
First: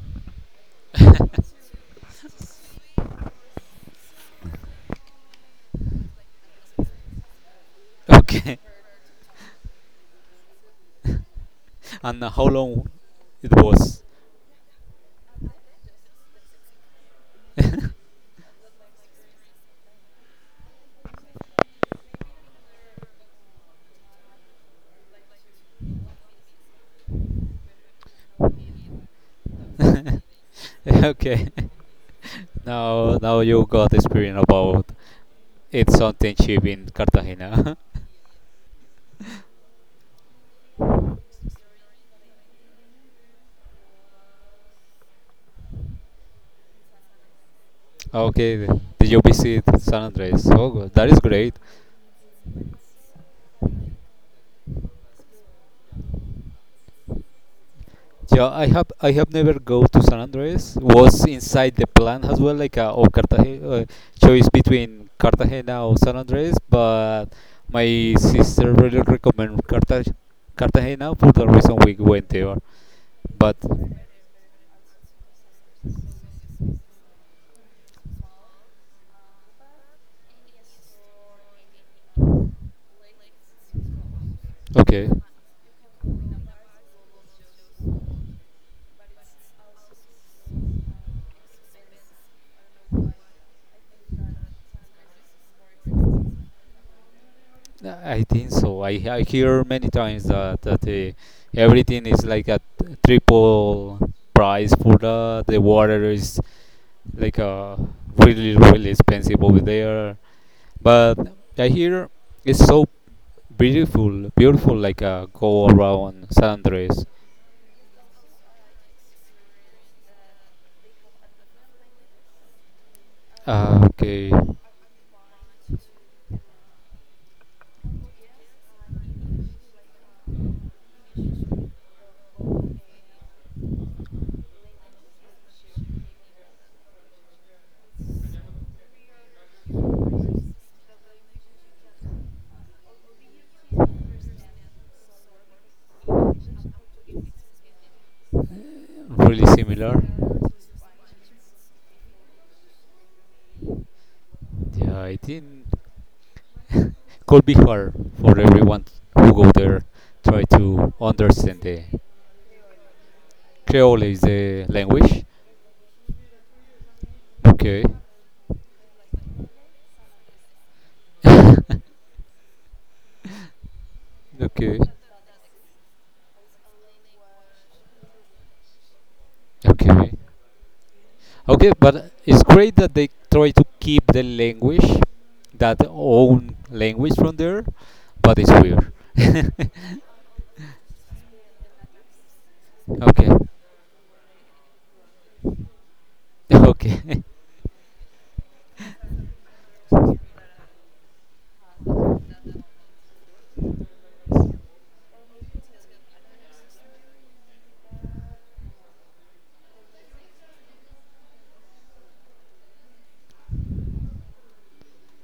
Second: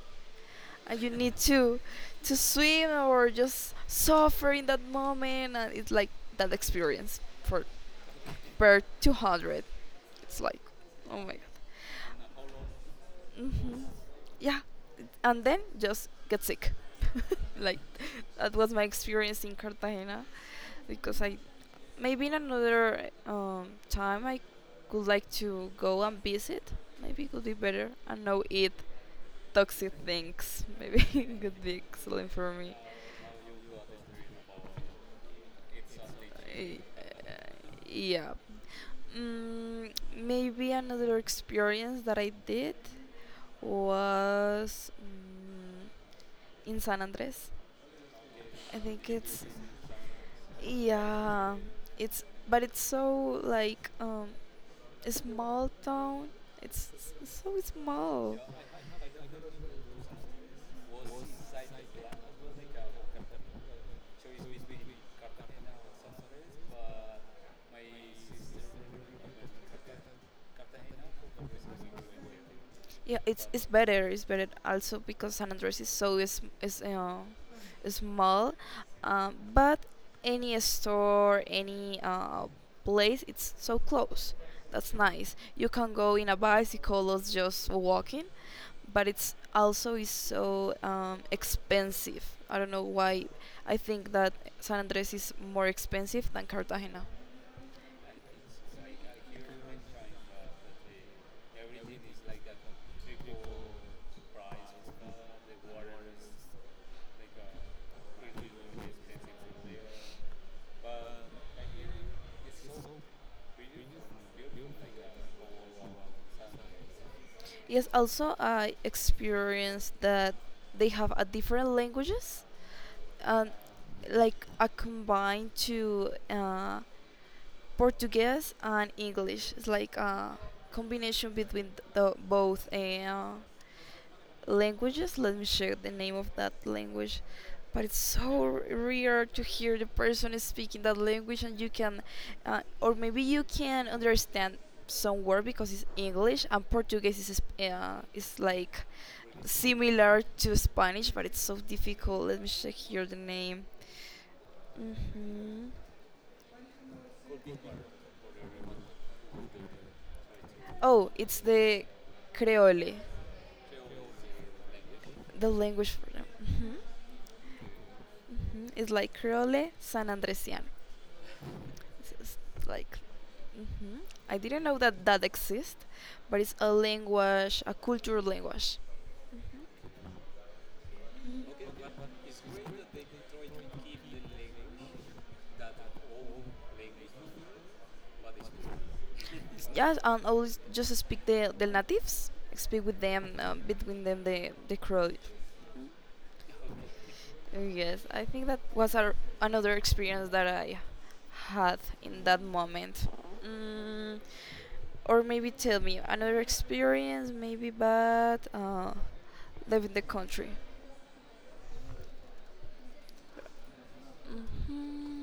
and you need to to swim or just suffer in that moment, and it's like that experience for Okay. per two hundred. It's like oh my [LAUGHS] And how long god. it Hmm. was? Yeah. And then just get sick like that was my experience in Cartagena. Because I, maybe in another um, time I could like to go and visit, maybe it could be better and no eat toxic things. [LAUGHS] Maybe [LAUGHS] it Okay. could be excellent for me. Now now you got experience about it's something cheap Eh, in eh, Cartagena. [LAUGHS] yeah. Mm, maybe another experience that I did was, mm, in San Andres. Okay. I think, Did you visit San Andres? Oh, that is great. yeah, it's, but it's so like um, a small town. It's s- so small. Yeah, I have I have never go to San Andres. Was inside the plan as well, like uh, or Cartagena, uh, choice between Cartagena or San Andres, but my sister really recommend Cartag- Cartagena for the reason we went there. Yeah, it's But it's better. It's better also because San Andres is so is is uh, small, um, but any store, any uh, place, it's so close. That's okay, nice. You can go in a bicycle or just walking, but it's also is so, um, expensive. I don't know why. I think that San Andres is more expensive than Cartagena. I think so. I I hear many times that that uh, everything is like a triple price for the the water is like uh really really expensive over there. But I hear it's so beautiful, beautiful like a go around San Andres. Yes, also I experienced that they have a different languages, um, Ah, okay, like a combine to uh, Portuguese and English. It's like a combination between the both, uh, languages. Let me check the name of that language. But it's so r- rare to hear the person is speaking that language, and you can, uh, or maybe you can understand some word because it's English and Portuguese is sp- uh, is like really similar. similar to Spanish, but it's so difficult. Let me check here the name. Yeah, I think Hmm. could be hard for everyone who go there try to Oh, it's understand the the Creole, Creole is the language. the language for them. Hmm. Okay, Hmm. It's like Creole San Andresiano. It's, it's like, hmm, I didn't okay, know that that exists, but it's a language, a cultural language. okay, okay. But it's great that they try to keep the language, that own language from there. But it's weird. Yes, and always just speak the, the natives, speak with [LAUGHS] Okay, them, uh, between them the, the Creole. okay. Yes, I think that was our, another experience that I had in that moment. Mm, or maybe tell me another experience, maybe bad, uh, live in the country. Hmm.